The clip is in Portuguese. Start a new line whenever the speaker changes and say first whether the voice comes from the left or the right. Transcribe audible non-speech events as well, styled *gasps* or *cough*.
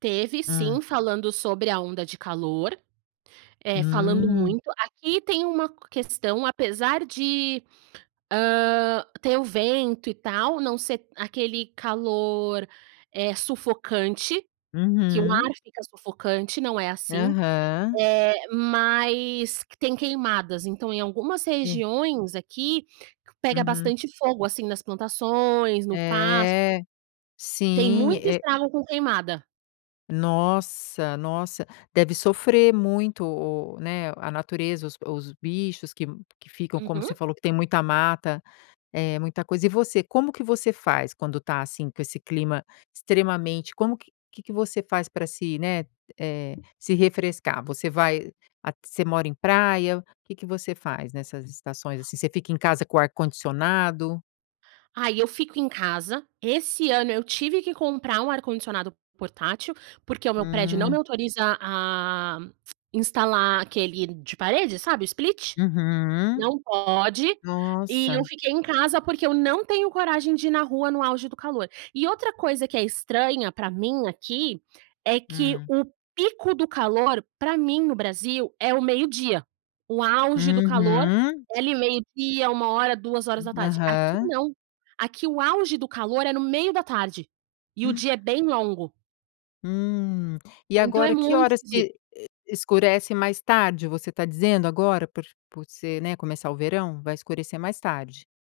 right: Teve
left: Hã.
right: sim, falando sobre a onda de calor, eh, falando
left: Hum.
right: muito. Aqui tem uma questão, apesar de, hã, ter o vento e tal, não ser aquele calor, eh, sufocante, que o
left: Uhum.
right: ar fica sufocante, não é assim,
left: Aham.
right: eh, mas que tem queimadas. Então, em algumas
left: É.
right: regiões aqui, pega
left: Uhum.
right: bastante fogo assim nas plantações, no pasto
left: É.
right: tem
left: Sim,
right: muito
left: é
right: estrago com queimada.
left: Nossa, nossa! Deve sofrer muito o o né, a natureza os os bichos que que ficam, como
right: Uhum.
left: você falou que tem muita mata, é muita coisa. E você, como que você faz quando tá, assim, com esse clima extremamente como que o que que você faz pra se, né, eh, se refrescar, você vai at você mora em praia? Que que você faz nessas estações assim? Você fica em casa com o ar-condicionado?
right: Ai, eu fico em casa, esse ano eu tive que comprar um ar-condicionado portátil, porque o meu prédio não me
left: Hum.
right: autoriza a a *clicks tongue* instalar aquele de parede, sabe? O Split.
left: Uhum.
right: Não pode e eu
left: Nossa.
right: fiquei em casa porque eu não tenho coragem de ir na rua no auge do calor. E outra coisa que é estranha pra mim aqui, é que
left: Hum.
right: o pico do calor pra mim no Brasil é o meio dia, o auge do calor
left: Uhum.
right: é ali meio dia, 13h, 14h. Aqui
left: Aham.
right: não, aqui o auge do calor é no meio da tarde e o dia é
left: *gasps*
right: bem longo.
left: Hum. E
right: Então é
left: agora que
right: muito
left: horas
right: de
left: que e escurece mais tarde? Você tá dizendo agora por por ser né, começar o verão vai escurecer mais tarde.